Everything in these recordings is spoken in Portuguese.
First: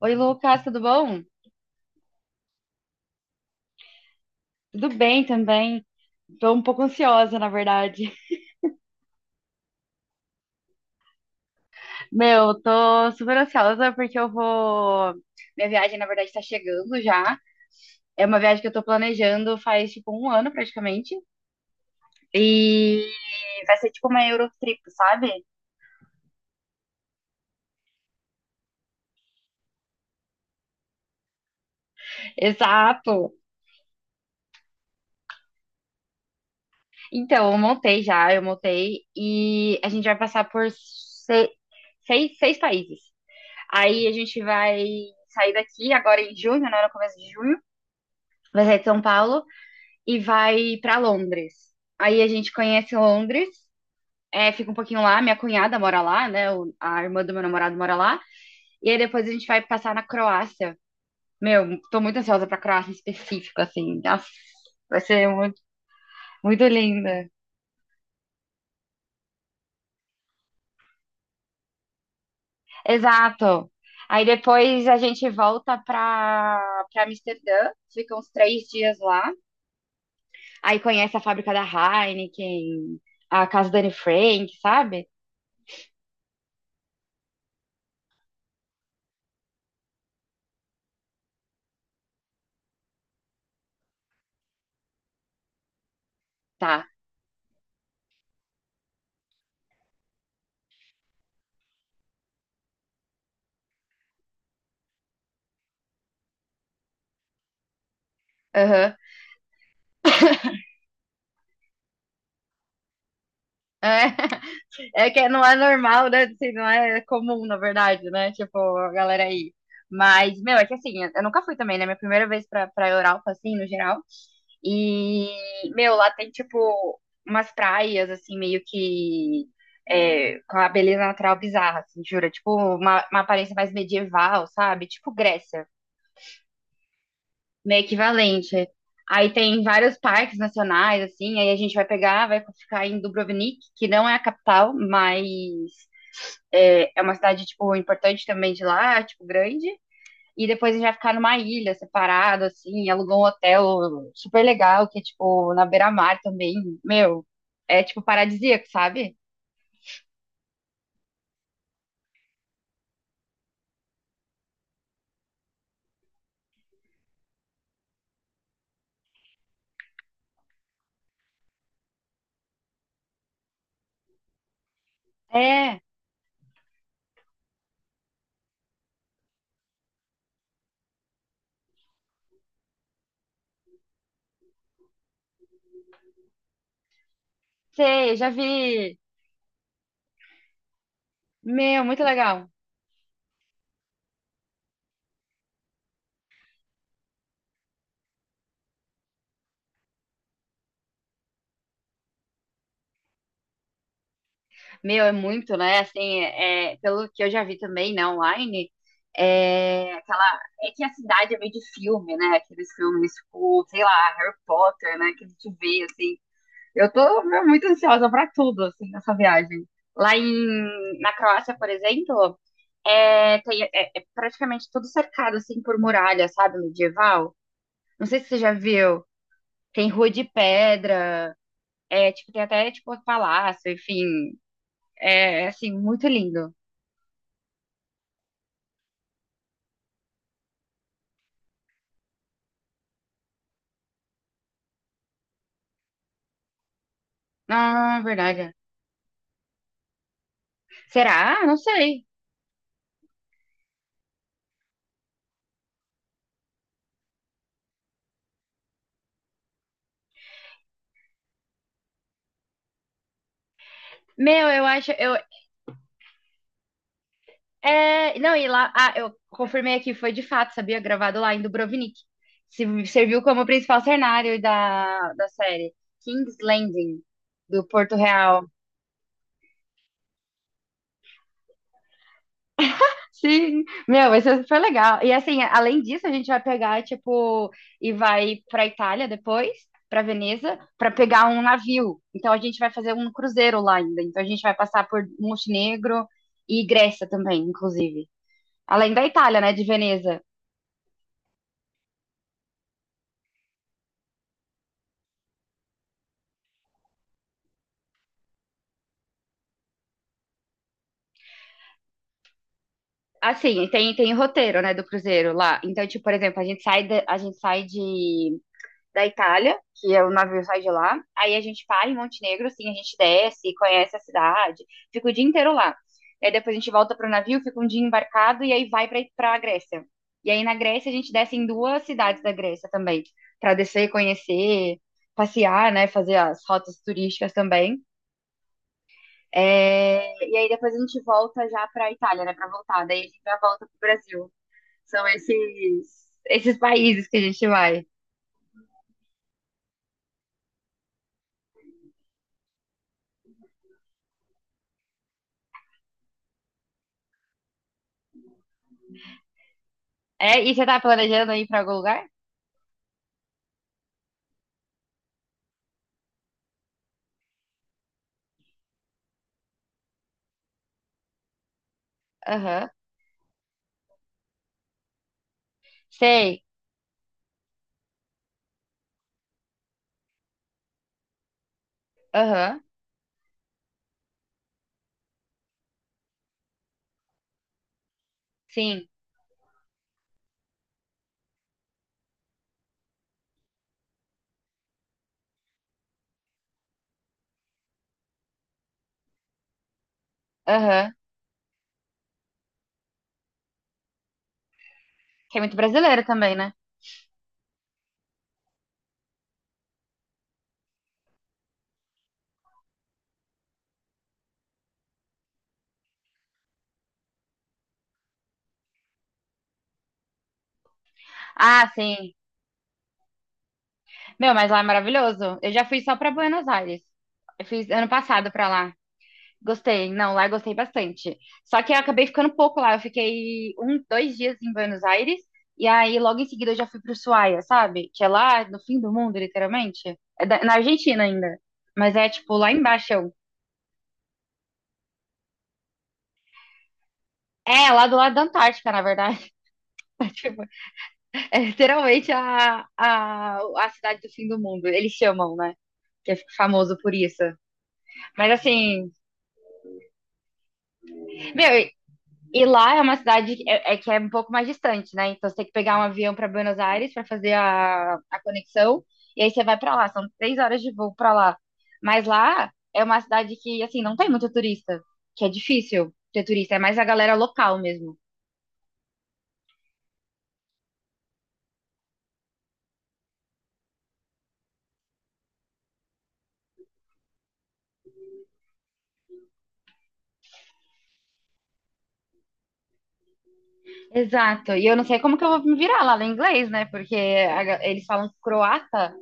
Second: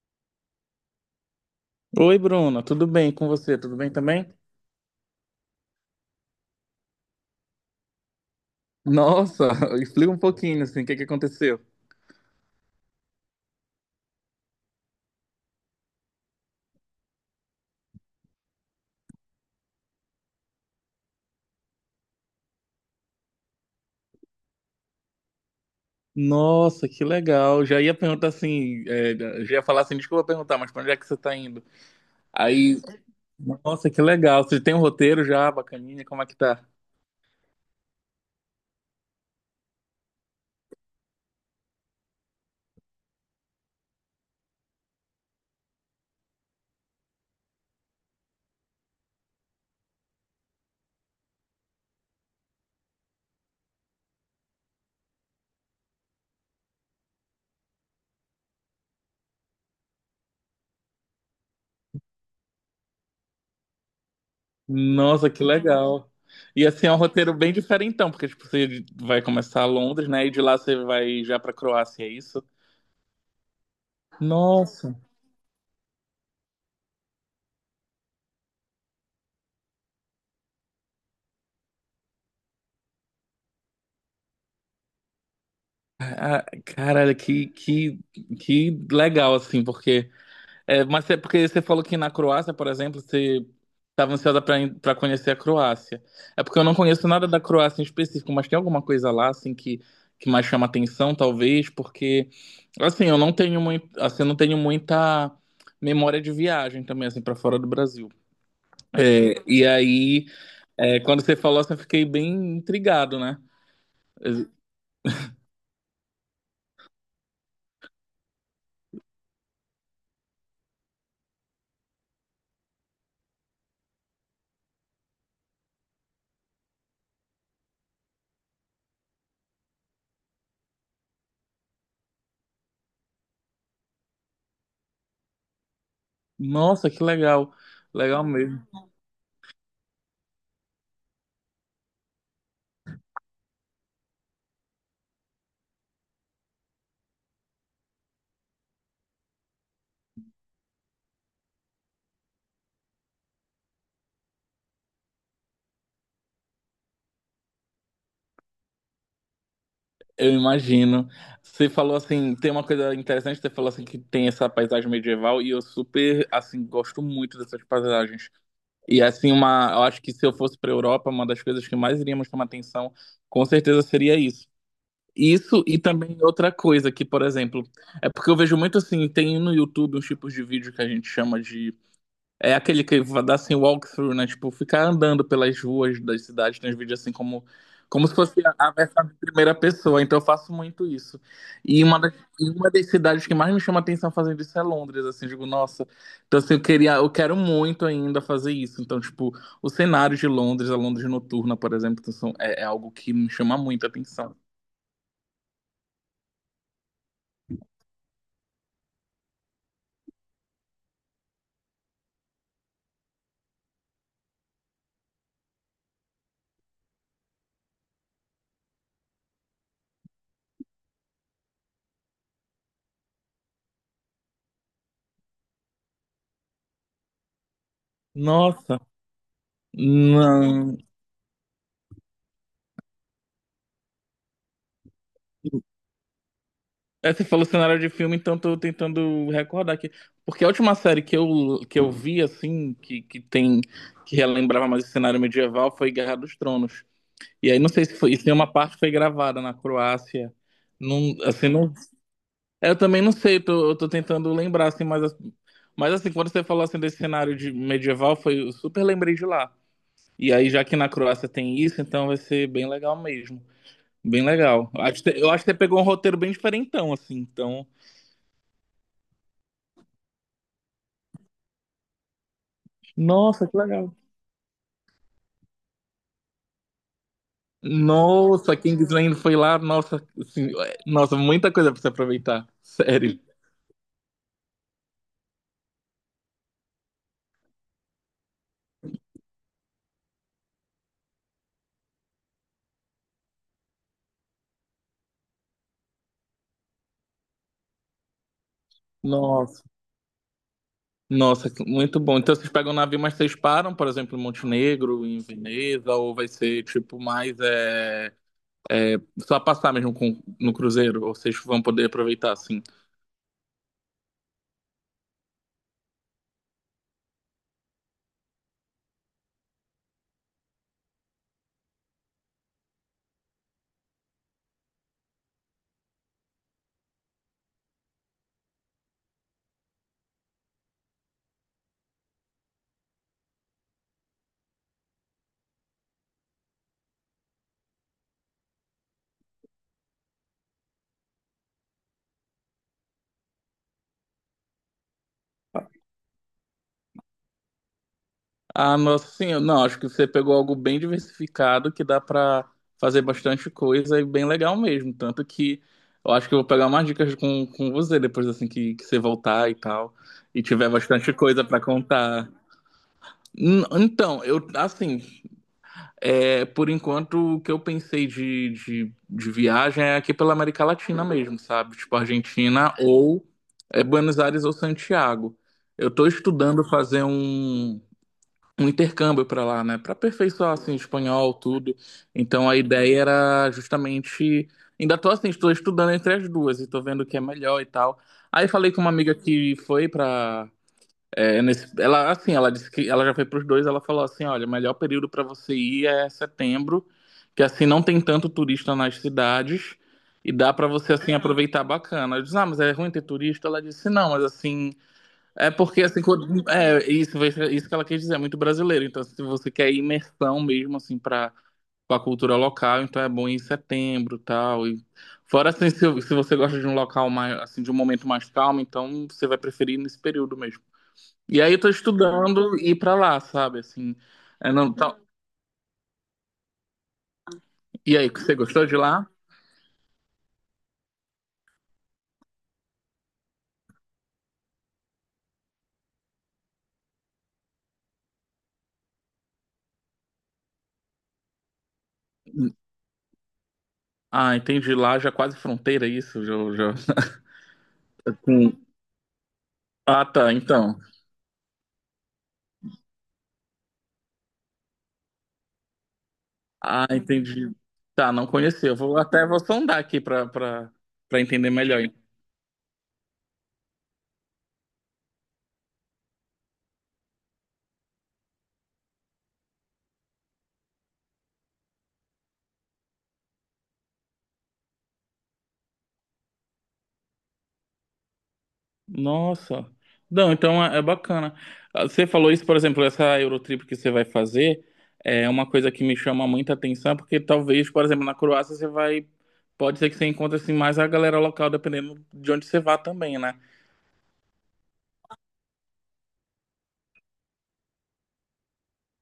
Oi, Lucas, tudo bom? Oi, Bruna, tudo bem com você? Tudo bem também? Tudo bem também. Tô um pouco ansiosa, na verdade. Nossa, explica um pouquinho assim, o que que aconteceu? Meu, tô super ansiosa porque eu vou. Minha viagem, na verdade, tá chegando já. É uma viagem que eu tô planejando faz, tipo, um ano praticamente. E vai ser tipo uma Eurotrip, sabe? Nossa, que legal. Já ia perguntar assim, é, já ia falar assim, desculpa perguntar, mas pra onde é que você tá indo? Aí, Exato. nossa, que legal. Você tem um roteiro já, bacaninha, como é que tá? Então, eu montei já, eu montei. E a gente vai passar por seis países. Aí a gente vai sair daqui agora em junho, né? No começo de junho. Vai sair de São Paulo e vai pra Londres. Aí a gente conhece Londres, é, fica um pouquinho lá, minha cunhada mora lá, né? A irmã do meu namorado mora lá. E aí depois a gente vai passar na Croácia. Meu, tô muito ansiosa pra Croácia em específico, assim. Nossa, vai ser Nossa, que muito, legal. muito E assim, é um linda. roteiro bem diferentão, porque tipo, você vai começar a Londres, né? E de lá você vai já pra Croácia, é isso? Exato. Aí depois Nossa, a gente volta pra Amsterdã, fica uns 3 dias lá. Aí conhece a fábrica da Heineken, a casa da Anne Frank, sabe? ah, caralho, que legal, assim, porque. É, mas é porque você falou que na Croácia, por exemplo, você estava ansiosa para conhecer a Croácia. É porque eu não Tá. conheço nada da Croácia em específico, mas tem alguma coisa lá assim que mais chama atenção, talvez, porque assim, eu não tenho muito, assim, eu não tenho muita memória de viagem também assim para fora do Brasil. Aham. É, e aí, é, quando você falou assim, eu fiquei bem intrigado, né? É. Eu- É que não é normal, né? Assim, não é comum, na verdade, né? Tipo, a galera aí. Mas, meu, é que assim, eu nunca fui também, né? Minha primeira vez pra Europa, assim, no geral. E, meu, lá tem, tipo, umas praias, assim, meio que, é, com a beleza natural bizarra, assim, jura? Tipo, uma aparência mais medieval, sabe? Tipo Grécia, Nossa, que legal. meio Legal mesmo. equivalente. Aí tem vários parques nacionais, assim, aí a gente vai pegar, vai ficar em Dubrovnik, que não é a capital, mas é uma cidade, tipo, importante também de lá, tipo, grande. E depois já ficar numa ilha separado, assim, alugou um hotel super legal, que é, tipo, na beira-mar também. Meu, é, tipo, paradisíaco, sabe? Eu imagino. Você falou assim, tem uma coisa interessante, você falou assim que tem essa paisagem medieval e eu super assim gosto muito dessas paisagens. E assim uma, eu acho que se eu fosse para Europa, uma das coisas que mais iríamos tomar atenção, com certeza seria isso. Isso e É, também outra coisa que, por exemplo, é porque eu vejo muito assim, tem no YouTube uns tipos de vídeo que a gente chama de é aquele que vai dar assim walkthrough, né? Tipo, ficar andando pelas ruas das cidades, tem uns vídeos assim como se sei, já fosse a vi. versão de primeira pessoa. Então eu faço muito isso. E Meu, uma muito das, legal. e uma das cidades que mais me chama atenção fazendo isso é Londres, assim, eu digo, nossa. Então assim, eu queria, eu quero muito ainda fazer isso. Então, tipo, o cenário de Londres, a Londres noturna, por exemplo, então, é algo que me chama muito a atenção. Meu, é muito, né? Assim, é, pelo que eu já vi também, né, online, é aquela. É que a cidade é meio de filme, né? Aqueles filmes, tipo, sei lá, Harry Potter, né? Que a gente vê, assim. Eu tô meu, muito ansiosa pra tudo, assim, nessa viagem. Lá em, na Croácia, por exemplo, é, é praticamente tudo cercado, assim, por muralha, sabe, medieval. Não sei se você já Nossa, viu. Tem rua de não. pedra, é, tipo, tem até, tipo, palácio, enfim. É, assim, muito lindo. É, você falou cenário de filme, então tô tentando recordar aqui. Porque a última série que eu vi, assim, que tem, que relembrava mais o cenário medieval foi Guerra dos Tronos. E aí não sei se Ah, foi, se uma verdade. parte foi gravada na Croácia. Não, Será? assim, Não não, sei. é, eu também não sei, eu tô tentando lembrar, assim, mas assim, quando você falou assim desse cenário de medieval, foi, eu super lembrei de lá. E aí, já que na Croácia tem isso, então vai ser bem legal mesmo. Bem Meu, eu legal. acho, Eu acho que você pegou um roteiro bem diferentão, assim, então. é, não, e lá, ah, eu confirmei aqui, foi de fato, sabia? Gravado lá em Dubrovnik. Serviu como Nossa, que principal legal. cenário da série. King's Landing, do Porto Real. Nossa, Kingsland foi lá, nossa, assim, é, nossa, muita coisa pra se aproveitar. Sério. Sim, meu, isso foi legal. E assim, além disso, a gente vai pegar, tipo, e vai pra Itália depois, pra Veneza, pra pegar um navio. Então a gente vai fazer um cruzeiro lá ainda. Então a gente vai passar por Montenegro e Grécia também, inclusive. Além da Itália, né, Nossa. de Veneza. Nossa, muito bom. Então vocês pegam o navio, mas vocês param, por exemplo, em Montenegro, em Veneza, ou vai ser tipo mais é, só passar mesmo no cruzeiro, ou vocês vão poder aproveitar assim. Assim, tem, tem o roteiro, né, do cruzeiro lá. Então, tipo, por exemplo, a gente sai da, a gente sai de, da Itália, que é o navio sai de lá. Aí a gente para em Montenegro, assim, a gente desce, conhece a cidade, fica o dia inteiro lá. E aí depois a gente volta pro navio, fica um dia embarcado e aí vai pra Grécia. E aí na Grécia a gente desce em duas cidades da Grécia também, pra descer, conhecer, passear, né, fazer as rotas turísticas também. É, e aí depois a gente volta já pra Itália, né, pra voltar. Daí a gente já volta pro Brasil. São esses países que a gente vai. Ah, nossa senhora, não, acho que você pegou algo bem diversificado que dá pra fazer bastante coisa e bem legal mesmo. Tanto que eu acho que eu vou pegar umas dicas com você depois assim que você voltar e tal, e É, e você tiver tá bastante planejando coisa ir pra pra algum lugar? contar. Então, eu, assim, é, por enquanto o que eu pensei de viagem é aqui pela América Latina mesmo, sabe? Tipo Aham. Argentina ou é, Buenos Aires ou Santiago. Eu tô Sei. estudando fazer um intercâmbio para lá, né, para aperfeiçoar assim espanhol, tudo. Então a Aham. ideia era justamente ainda tô assim, estou estudando entre as duas e tô vendo o que é melhor e tal. Aí falei com Sim. uma amiga que foi para ela assim, ela disse que ela já foi para os dois, ela falou assim, olha, o melhor período para você ir é setembro, que assim não tem tanto turista nas cidades e dá para Aham. você assim aproveitar bacana. Eu disse, ah, mas é ruim ter turista? Ela disse, não, mas assim Que é é muito porque assim, brasileiro também, né? É isso, isso que ela quis dizer, é muito brasileiro. Então, se você quer imersão mesmo assim para a cultura local, então é bom ir em setembro, tal. E fora assim, se você gosta de um local mais assim, de um momento mais calmo, então você vai preferir nesse período mesmo. E aí eu tô Ah, sim. estudando ir para lá, sabe, assim. Meu, mas É, lá é não, tá. maravilhoso. Eu já fui só pra Buenos Aires. Eu fiz ano E aí, passado você pra gostou lá. de lá? Gostei. Não, lá eu gostei bastante. Só que eu acabei ficando pouco lá. Eu fiquei um, 2 dias em Buenos Aires. E aí, logo em seguida, eu já fui pro Ushuaia, sabe? Que é lá no fim do mundo, literalmente. É na Argentina ainda. Mas é, tipo, lá embaixo. Ah, entendi. Lá já é quase fronteira é isso, já, já. É, lá do lado da com- Antártica, na verdade. Ah, tá, Tipo, então. é literalmente a cidade do fim do mundo. Eles chamam, né? Que é famoso Ah, por isso. entendi. Tá, não Mas conheceu. assim, Vou sondar aqui pra para meu, entender e melhor. e lá é uma cidade que é, que é um pouco mais distante, né? Então você tem que pegar um avião para Buenos Aires para fazer a conexão. E aí você vai para lá. São 3 horas de voo para lá. Mas lá é uma cidade que, assim, não tem muito turista. Que é difícil ter turista. É mais a galera local mesmo. Nossa. Não, então é bacana. Ah, você falou isso, por exemplo, essa Eurotrip que você vai fazer é uma coisa que me chama muita atenção, porque talvez, por exemplo, na Croácia você vai pode ser que você encontre assim mais a galera local dependendo de onde você vá também, né? Exato. E eu não sei como que eu vou me virar lá no inglês, né? Porque eles falam croata,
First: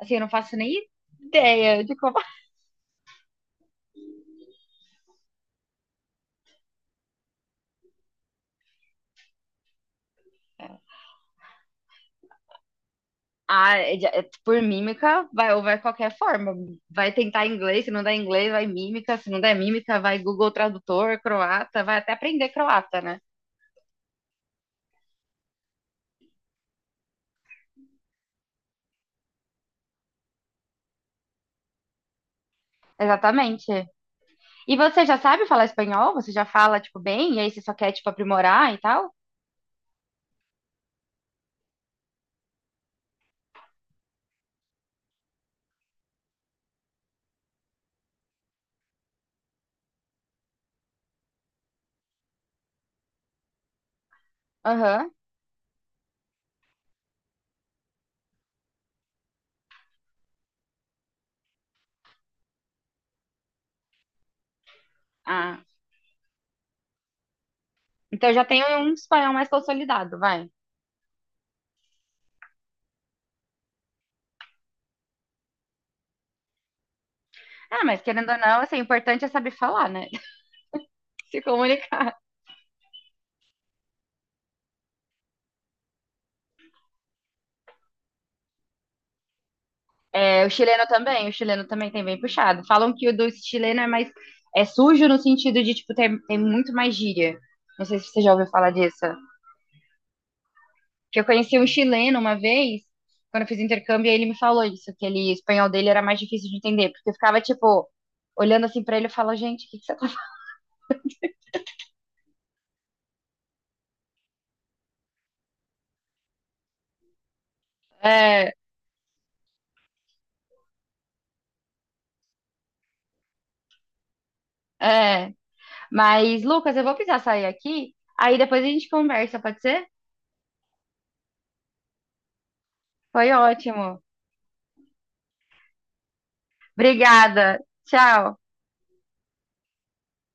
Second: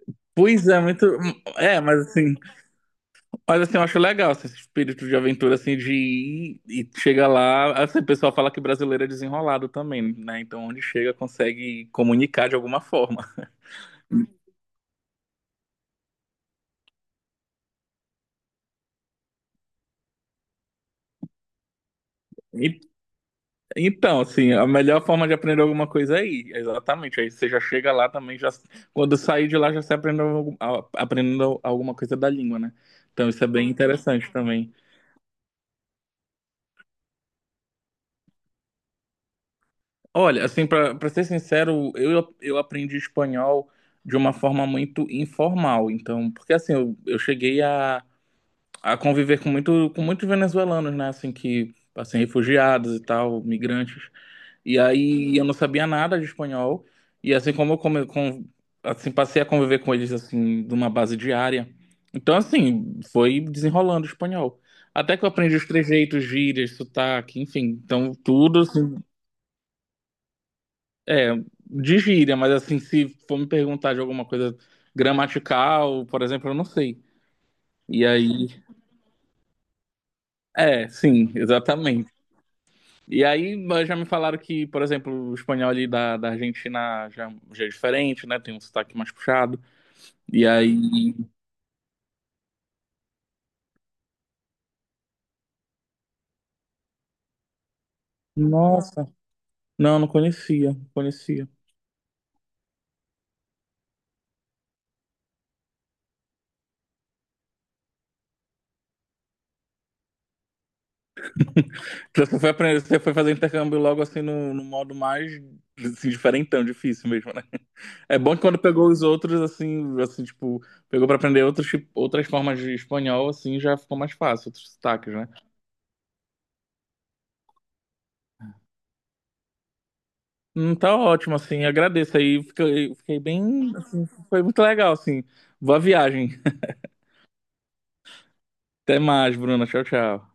assim, eu não faço Pois nem é, muito é, ideia de mas como. assim Mas assim, eu acho legal assim, esse espírito de aventura assim de ir e chega lá, assim, o pessoal fala que brasileiro é desenrolado também, né? Então onde chega consegue comunicar de alguma forma. Ah, é de- é por mímica, vai, ou vai qualquer forma. Vai tentar inglês, se não der inglês, vai mímica, se não der mímica, vai Google Tradutor, croata, vai até aprender E- croata, né? então, assim, a melhor forma de aprender alguma coisa é ir, exatamente. Aí você já chega lá também, já quando sair de lá já se aprendeu aprendendo alguma coisa da língua, né? Então isso é Exatamente. bem interessante também. E você já sabe falar espanhol? Você já fala, tipo, bem? E aí você só quer, tipo, aprimorar e tal? Olha, assim, pra para ser sincero, eu aprendi espanhol de uma forma muito informal. Então, porque assim, eu cheguei a conviver com muito, com muitos venezuelanos, né? Assim que assim, refugiados e tal, migrantes. E Aham. aí eu, uhum, não sabia nada de espanhol. E assim como eu come, com, assim, passei a conviver com eles assim, numa base diária. Então, assim, foi desenrolando o espanhol. Até que eu aprendi Ah, os trejeitos, gírias, sotaque, enfim. Então, então já tudo tem um assim, espanhol mais consolidado, vai. é, de gíria, mas assim, se for me perguntar de alguma coisa gramatical, por exemplo, eu não sei. Ah, mas E querendo ou aí, não, assim, o importante é saber falar, né? é, sim, Se comunicar. exatamente. E aí mas já me falaram que, por exemplo, o espanhol ali da Argentina já, já é diferente, né? Tem um sotaque mais puxado. É, E aí. O chileno também tem bem puxado. Falam que o do chileno é mais é sujo no sentido de, tipo, tem muito mais gíria. Não sei se você já ouviu falar disso. Nossa. Não, não conhecia, não Que eu conhecia. conheci um chileno uma vez, quando eu fiz intercâmbio, e ele me falou isso, que ele, o espanhol dele era mais difícil de entender, porque eu ficava, tipo, olhando assim pra ele e falava, gente, o que que você tá falando? Então, você foi aprender, você foi fazer intercâmbio logo assim no modo mais assim, diferentão, difícil mesmo, né? É bom que É, quando pegou os outros, assim, assim, tipo, pegou pra aprender outros, outras formas de espanhol, assim, já ficou mais fácil, outros sotaques, né? é. Mas, Lucas, eu vou precisar sair aqui, aí depois a gente conversa, pode ser? Tá ótimo, assim, agradeço aí, fiquei Foi bem, ótimo. assim, foi muito legal, assim, boa viagem, Obrigada. Tchau. até mais, Bruna, tchau, tchau.